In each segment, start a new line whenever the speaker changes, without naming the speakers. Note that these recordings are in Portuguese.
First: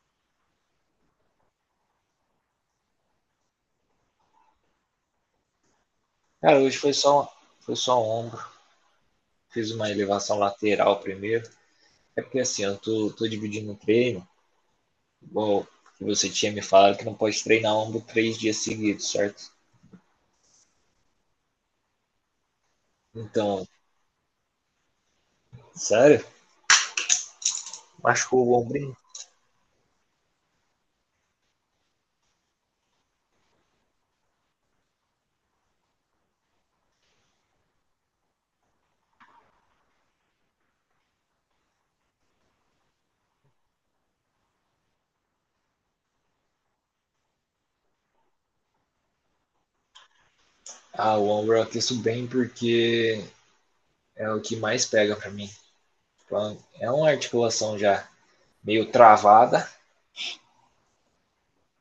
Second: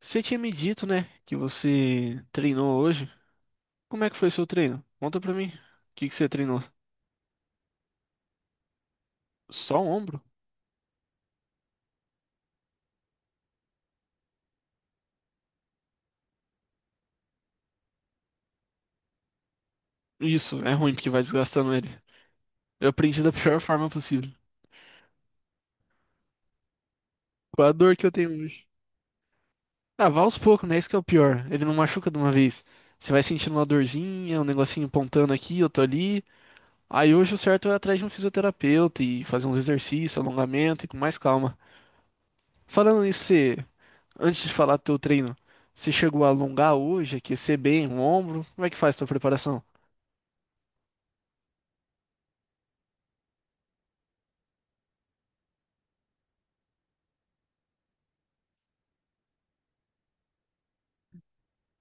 Você tinha me dito, né, que você treinou hoje. Como é que foi seu treino? Conta pra mim. O que que você
Cara,
treinou?
hoje foi só, foi só um ombro. Fiz
Só o
uma
ombro?
elevação lateral primeiro. É porque assim, eu tô dividindo o treino, igual que você tinha me falado que não pode treinar ombro três dias seguidos, certo?
Isso, é ruim porque vai desgastando ele. Eu aprendi da pior
Então,
forma possível.
sério?
Com a dor que eu tenho
Machucou o
hoje.
ombro?
Ah, vá aos poucos, né? Isso que é o pior. Ele não machuca de uma vez. Você vai sentindo uma dorzinha, um negocinho pontando aqui, outro ali. Aí hoje o certo é ir atrás de um fisioterapeuta e fazer uns exercícios, alongamento e com mais calma. Falando nisso, você Antes de falar do teu treino, você chegou a alongar hoje, aquecer bem o ombro? Como é que faz a tua preparação?
Ah, o ombro eu aqueço bem porque é o que mais pega pra mim. Então, é uma articulação já meio travada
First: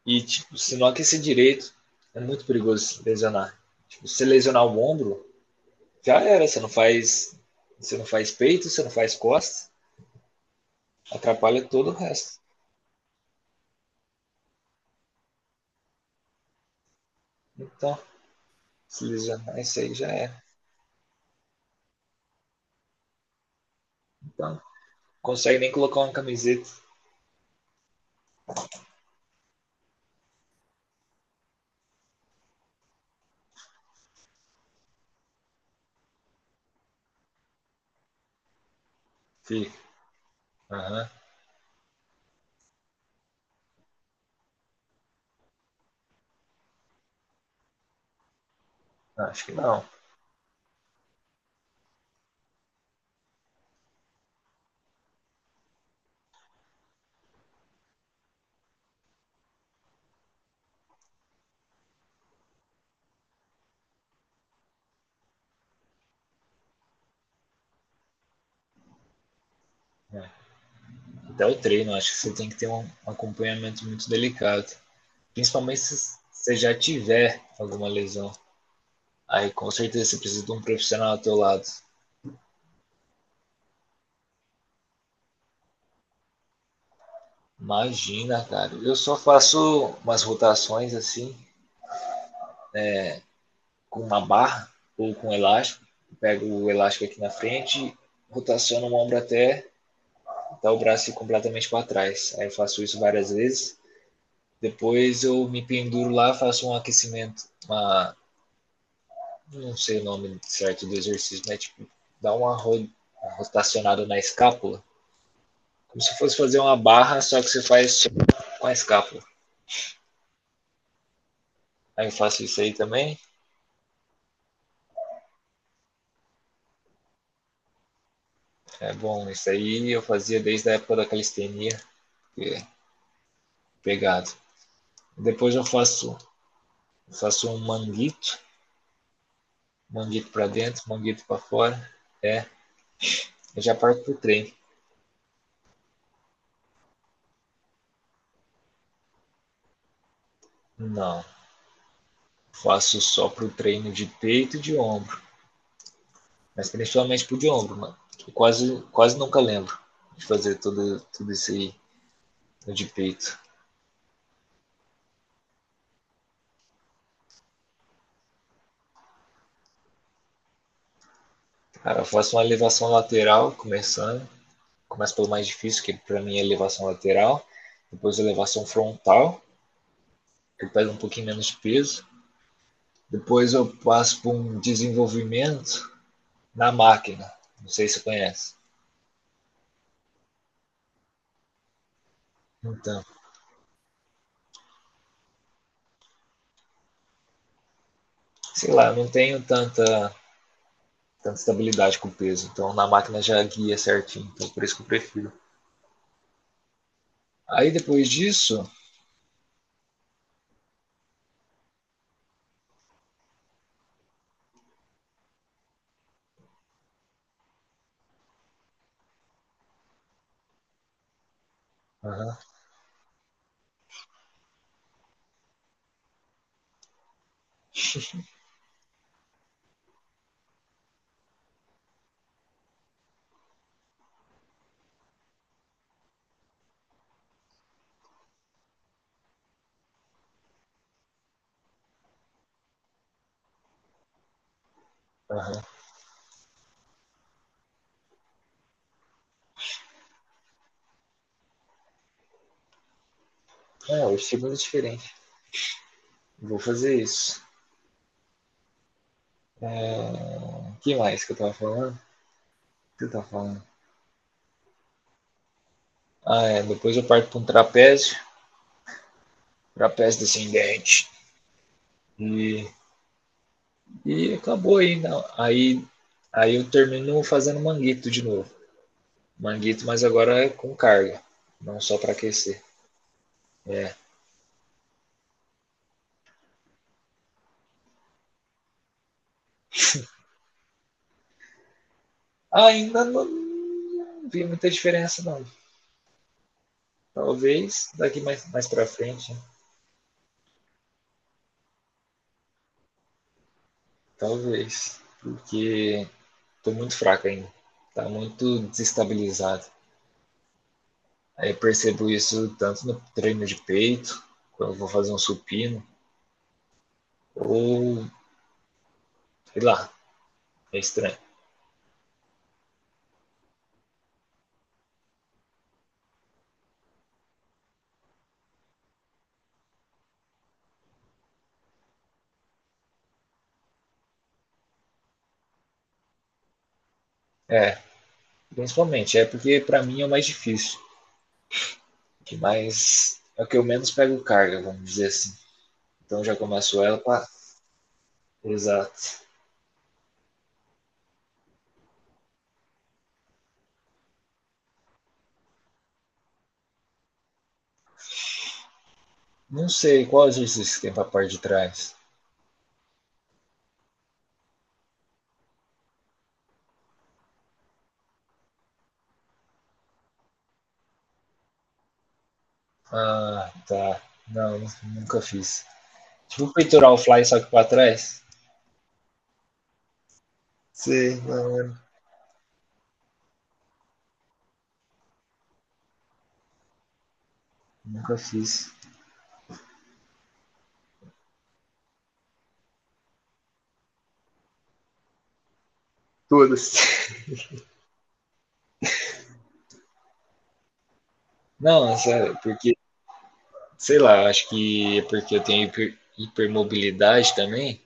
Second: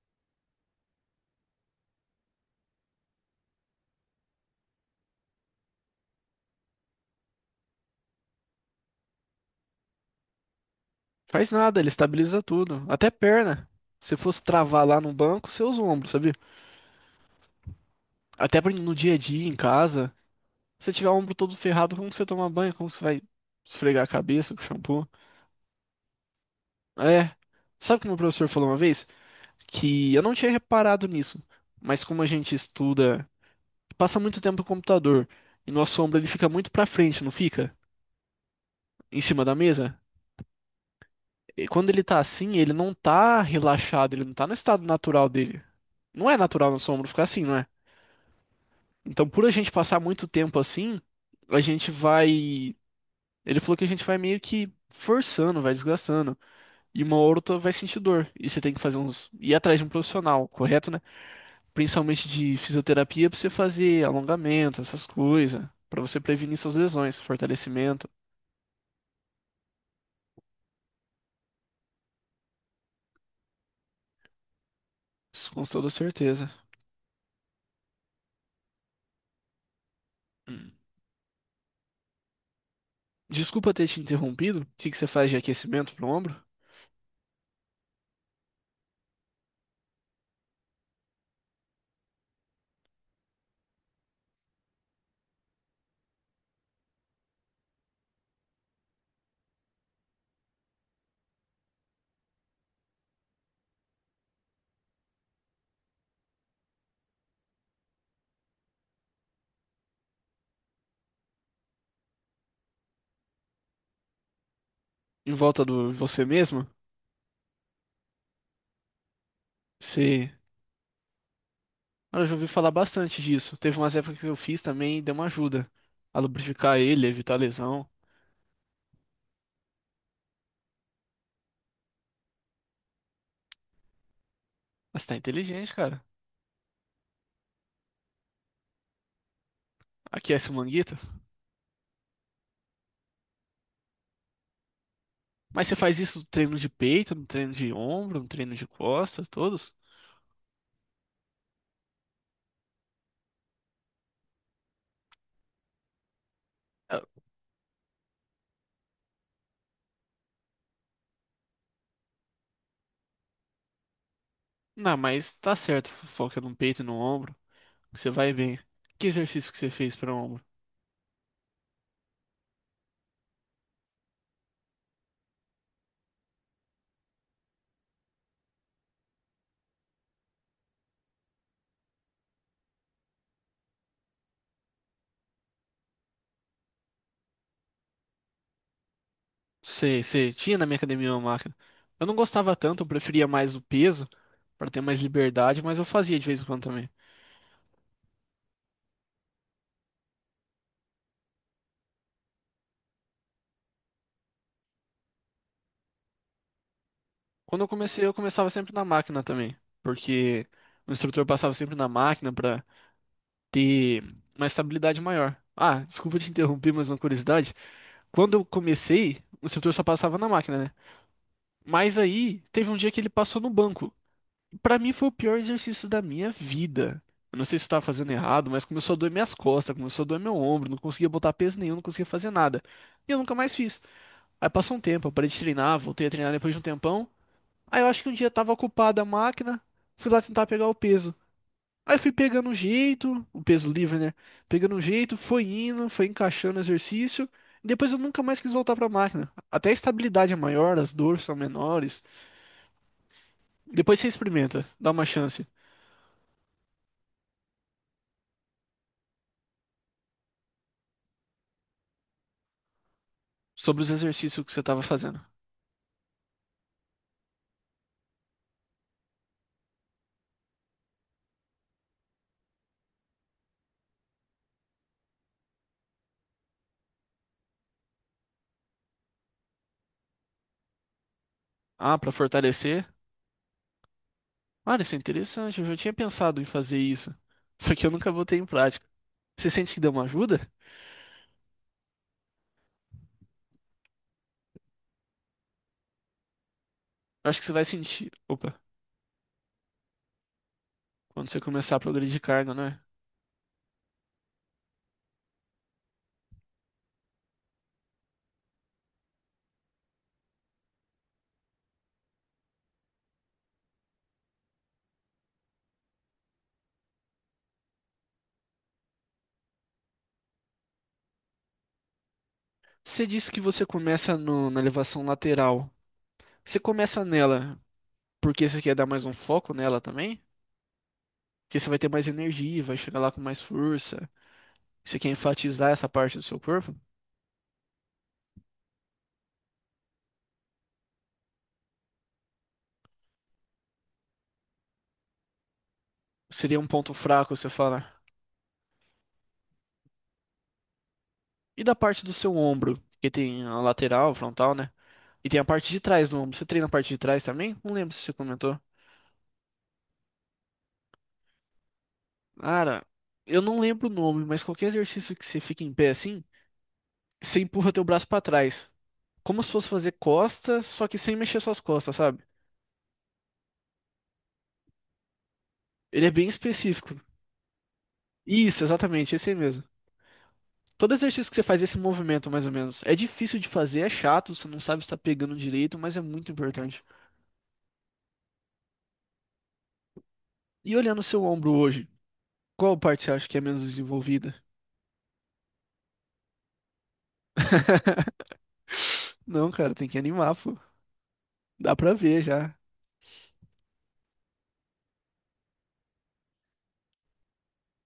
e, tipo, se não aquecer direito, é muito perigoso lesionar. Tipo, se lesionar o ombro, já era. Você não faz peito, você não faz costas,
Faz
atrapalha
nada, ele
todo o resto.
estabiliza tudo, até perna. Se fosse travar lá no banco, você usa o ombro, sabia?
Então,
Até pra- no
se
dia a dia, em
lesionar isso aí já
casa.
era.
Se você tiver o ombro todo ferrado, como que você toma banho? Como que você vai esfregar a cabeça
Então,
com shampoo?
consegue nem colocar uma camiseta.
É. Sabe o que meu professor falou uma vez? Que eu não tinha reparado nisso, mas como a gente estuda, passa muito tempo no computador e nosso ombro ele fica muito pra frente, não fica? Em cima da
Fica.
mesa?
Aham.
E quando ele tá assim, ele não tá relaxado, ele não tá no estado natural dele. Não é natural nosso ombro ficar assim, não é?
Uhum.
Então, por
Acho
a
que
gente
não.
passar muito tempo assim, a gente vai. Ele falou que a gente vai meio que forçando, vai desgastando. E uma hora ou outra vai sentir dor. E você tem que fazer uns. Ir atrás de um profissional, correto, né? Principalmente de fisioterapia, pra você fazer alongamento, essas coisas. Pra você prevenir suas lesões, fortalecimento.
É. Até o treino, acho que você tem que ter um acompanhamento muito delicado.
Isso com
Principalmente
toda
se
certeza.
você já tiver alguma lesão. Aí com certeza você precisa de um
Hum.
profissional ao teu lado.
Desculpa ter te interrompido. O que que você faz de aquecimento pro ombro?
Imagina, cara. Eu só faço umas rotações assim, com uma barra ou com um elástico. Pego o elástico aqui na frente, rotaciono o ombro até o braço ir completamente para trás. Aí eu faço isso várias vezes. Depois eu me penduro lá, faço um aquecimento, não sei o nome certo do exercício, mas tipo, dá uma, ro uma rotacionada na escápula,
Em volta do
como se
você
fosse fazer
mesmo,
uma barra, só que você faz com a escápula.
você.
Aí eu
Olha, eu já
faço
ouvi
isso
falar
aí também.
bastante disso. Teve umas épocas que eu fiz também e deu uma ajuda a lubrificar ele, evitar lesão.
É bom, isso aí eu fazia desde a época da calistenia, que é pegado.
Mas tá
Depois eu
inteligente, cara.
faço um manguito, manguito para
Aquece o
dentro,
manguito.
manguito para fora, é, eu já parto pro treino.
Mas você faz isso no treino de peito, no treino de ombro, no treino de costas, todos?
Não, faço só pro treino de peito e de ombro, mas
Ah,
principalmente pro de ombro, mano. Eu quase nunca lembro de fazer tudo isso aí no de peito.
não, mas tá certo. Foca no peito e no ombro. Que você vai bem. Que exercício que você fez para ombro?
Cara, eu faço uma elevação lateral, começo pelo mais difícil, que para mim é elevação lateral, depois elevação frontal, que pega um pouquinho menos de peso, depois eu passo por um desenvolvimento na máquina, não sei se você conhece.
Você tinha na minha academia uma máquina. Eu não gostava tanto, eu
Então,
preferia mais o peso, para ter mais liberdade, mas eu fazia de vez em quando também.
sei lá, eu não tenho tanta estabilidade com o peso, então na máquina já guia certinho, então por isso que eu prefiro.
Quando eu
Aí
comecei,
depois
eu começava
disso,
sempre na máquina também, porque o instrutor passava sempre na máquina pra ter uma estabilidade maior. Ah, desculpa te interromper, mas uma curiosidade. Quando eu comecei, o instrutor só passava na máquina, né? Mas
aham,
aí teve um dia que ele passou no banco. Pra mim foi o pior exercício da minha vida. Eu não sei se eu tava fazendo errado, mas começou a doer minhas costas, começou a doer meu ombro, não conseguia botar peso nenhum, não conseguia fazer nada. E eu nunca mais fiz. Aí passou um tempo, eu parei de treinar, voltei a treinar depois de um tempão. Aí eu acho que um dia tava ocupada a máquina, fui lá tentar pegar o peso. Aí fui pegando um jeito, o peso livre, né? Pegando um jeito, foi
aham.
indo, foi encaixando o exercício. E depois eu nunca mais quis voltar pra máquina. Até a estabilidade é maior, as dores são menores. Depois
É,
você
o estímulo é
experimenta, dá uma
diferente.
chance
Vou fazer isso. É, que mais que eu tava falando? O que eu tava falando?
sobre os exercícios que você tava fazendo.
Ah, é, depois eu parto para um trapézio, trapézio descendente. E, e acabou aí, não. Aí eu termino fazendo manguito de novo. Manguito, mas agora é com carga, não
Ah,
só
pra
para aquecer.
fortalecer?
É,
Olha, isso é interessante, eu já tinha pensado em fazer isso. Só que eu nunca botei em prática. Você sente que deu uma ajuda?
ainda não, não vi muita diferença, não.
Eu acho que você vai
Talvez
sentir.
daqui
Opa,
mais pra frente, né?
quando você começar a progredir de carga, né?
Talvez. Porque tô muito fraco ainda. Tá muito desestabilizado. Aí eu percebo isso tanto no treino de peito, quando eu vou fazer um supino, ou sei lá, é estranho.
Você disse que você começa no- na elevação lateral. Você começa nela porque você quer dar mais um foco nela também? Porque você vai ter mais energia, vai chegar lá com mais força. Você quer enfatizar essa parte do seu corpo?
É, principalmente, é porque pra mim é o mais difícil. Que mais é o que eu menos pego carga, vamos dizer assim. Então já
Seria um
começo
ponto
ela pra.
fraco, você fala.
Exato.
E da parte do seu ombro, que tem a lateral, frontal, né? E tem a parte de trás do ombro. Você treina a parte de trás também? Não lembro se você comentou.
Não sei qual exercício que tem pra parte de trás.
Cara, eu não lembro o nome, mas qualquer exercício que você fique em pé assim, você empurra teu braço pra trás. Como se fosse fazer costas, só que sem mexer suas costas, sabe?
Ah, tá. Não, nunca fiz.
Ele é bem
Tipo um peitoral o
específico.
fly, só que pra trás?
Isso, exatamente, esse aí mesmo. Todo
Sei,
exercício que você
não,
faz, esse
mano.
movimento, mais ou menos, é difícil de fazer, é chato, você não sabe se tá pegando direito, mas é muito importante.
Nunca fiz.
E olhando o seu ombro hoje, qual parte você acha que é menos desenvolvida?
Todas.
Não, cara, tem que animar, pô. Dá
Não,
pra
é
ver
sério,
já.
porque, sei lá, acho que é porque eu tenho hipermobilidade também.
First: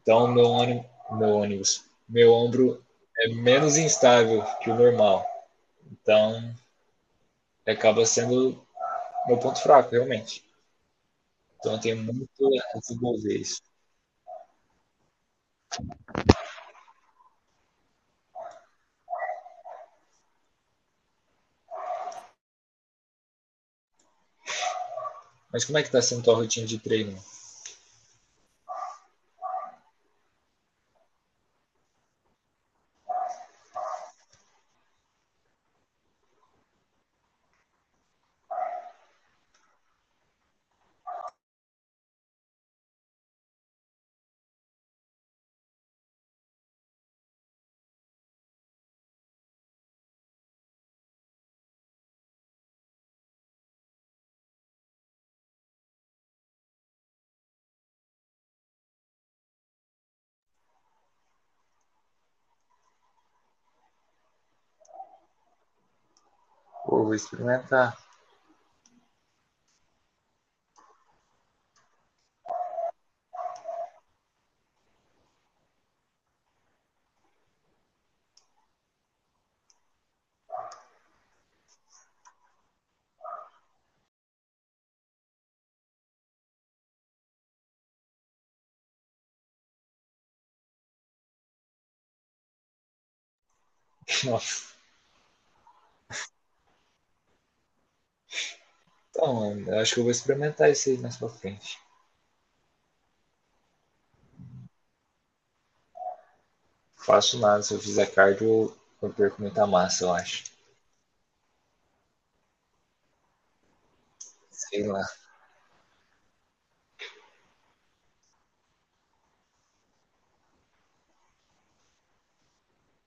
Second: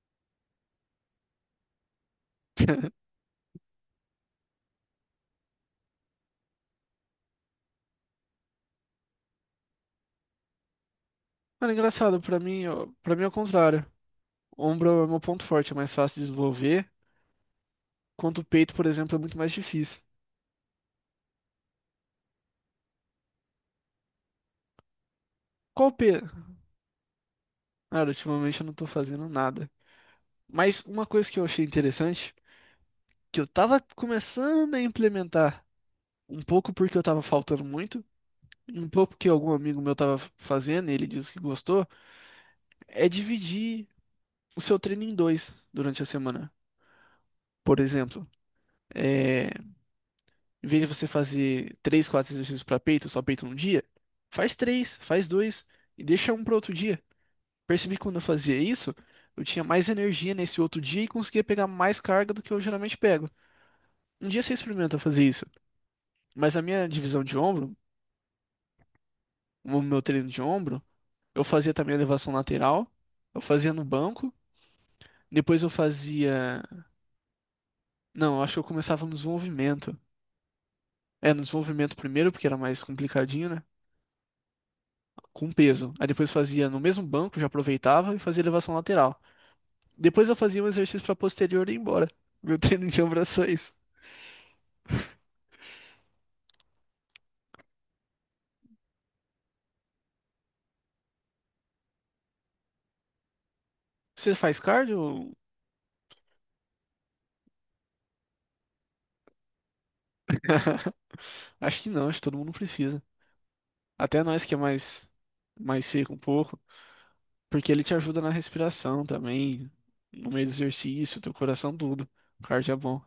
Então, meu ombro é menos instável que o normal. Então, acaba sendo meu ponto fraco, realmente.
Mano,
Então,
é
eu tenho
engraçado,
muito
pra mim,
a
ó, pra mim é o
desenvolver isso.
contrário. Ombro é o meu ponto forte, é mais fácil de desenvolver, enquanto o peito, por exemplo, é muito mais difícil.
Mas como é
Qual
que
o
tá
pe...
sendo tua rotina de treino?
Cara, ultimamente eu não tô fazendo nada. Mas uma coisa que eu achei interessante que eu tava começando a implementar. Um pouco porque eu tava faltando muito, e um pouco porque algum amigo meu tava fazendo e ele disse que gostou, é dividir o seu treino em dois durante a semana. Por exemplo, é, em vez de você fazer três, quatro exercícios para peito, só peito num dia, faz três, faz dois e deixa um para outro dia. Percebi que quando eu fazia isso, eu tinha mais energia nesse outro dia e conseguia pegar mais carga do que eu geralmente pego. Um dia você experimenta fazer isso, mas a minha
Pô, vou
divisão de ombro,
experimentar.
o meu treino de ombro, eu fazia também a elevação lateral. Eu fazia no banco. Depois eu fazia. Não, eu acho que eu começava no desenvolvimento. É, no desenvolvimento primeiro, porque era mais complicadinho, né? Com peso. Aí depois fazia no mesmo banco, já aproveitava e fazia elevação lateral. Depois eu fazia um exercício pra posterior e ia embora. Meu treino de ombro é isso.
Nossa. Então, eu acho que eu vou experimentar isso aí mais pra frente.
Você faz cardio?
Faço nada, se eu fizer cardio, eu perco muita massa, eu acho.
Acho que não, acho que todo mundo precisa. Até nós que é
Sei lá.
mais, mais seco um pouco. Porque ele te ajuda na respiração também, no meio do exercício, teu coração, tudo. O cardio é bom.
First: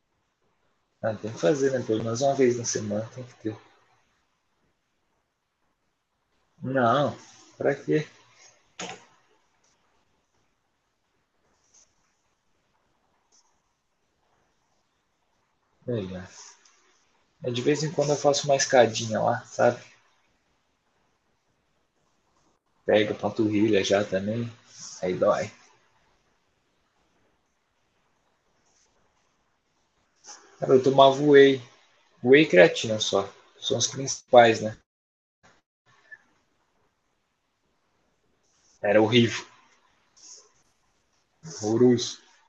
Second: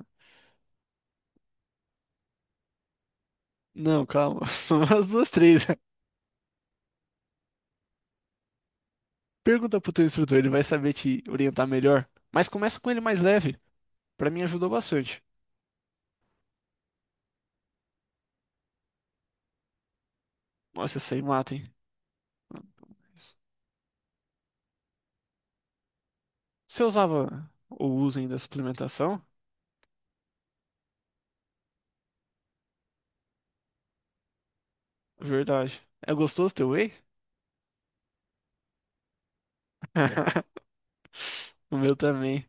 Ah, tem que fazer, né? Pelo menos uma vez na semana tem que ter.
Não, calma. As duas, três.
Não, pra quê?
Pergunta pro teu instrutor, ele vai saber te orientar melhor. Mas começa com ele mais leve. Pra mim ajudou bastante.
Melhor. É, de vez em quando eu faço uma escadinha lá, sabe?
Nossa, isso aí mata, hein?
Pega a panturrilha já também, aí dói.
Você usava ou usa ainda suplementação?
Cara, eu tomava whey e creatina só. São os principais, né?
Verdade. É gostoso teu whey?
Era horrível,
O meu
horroroso.
também.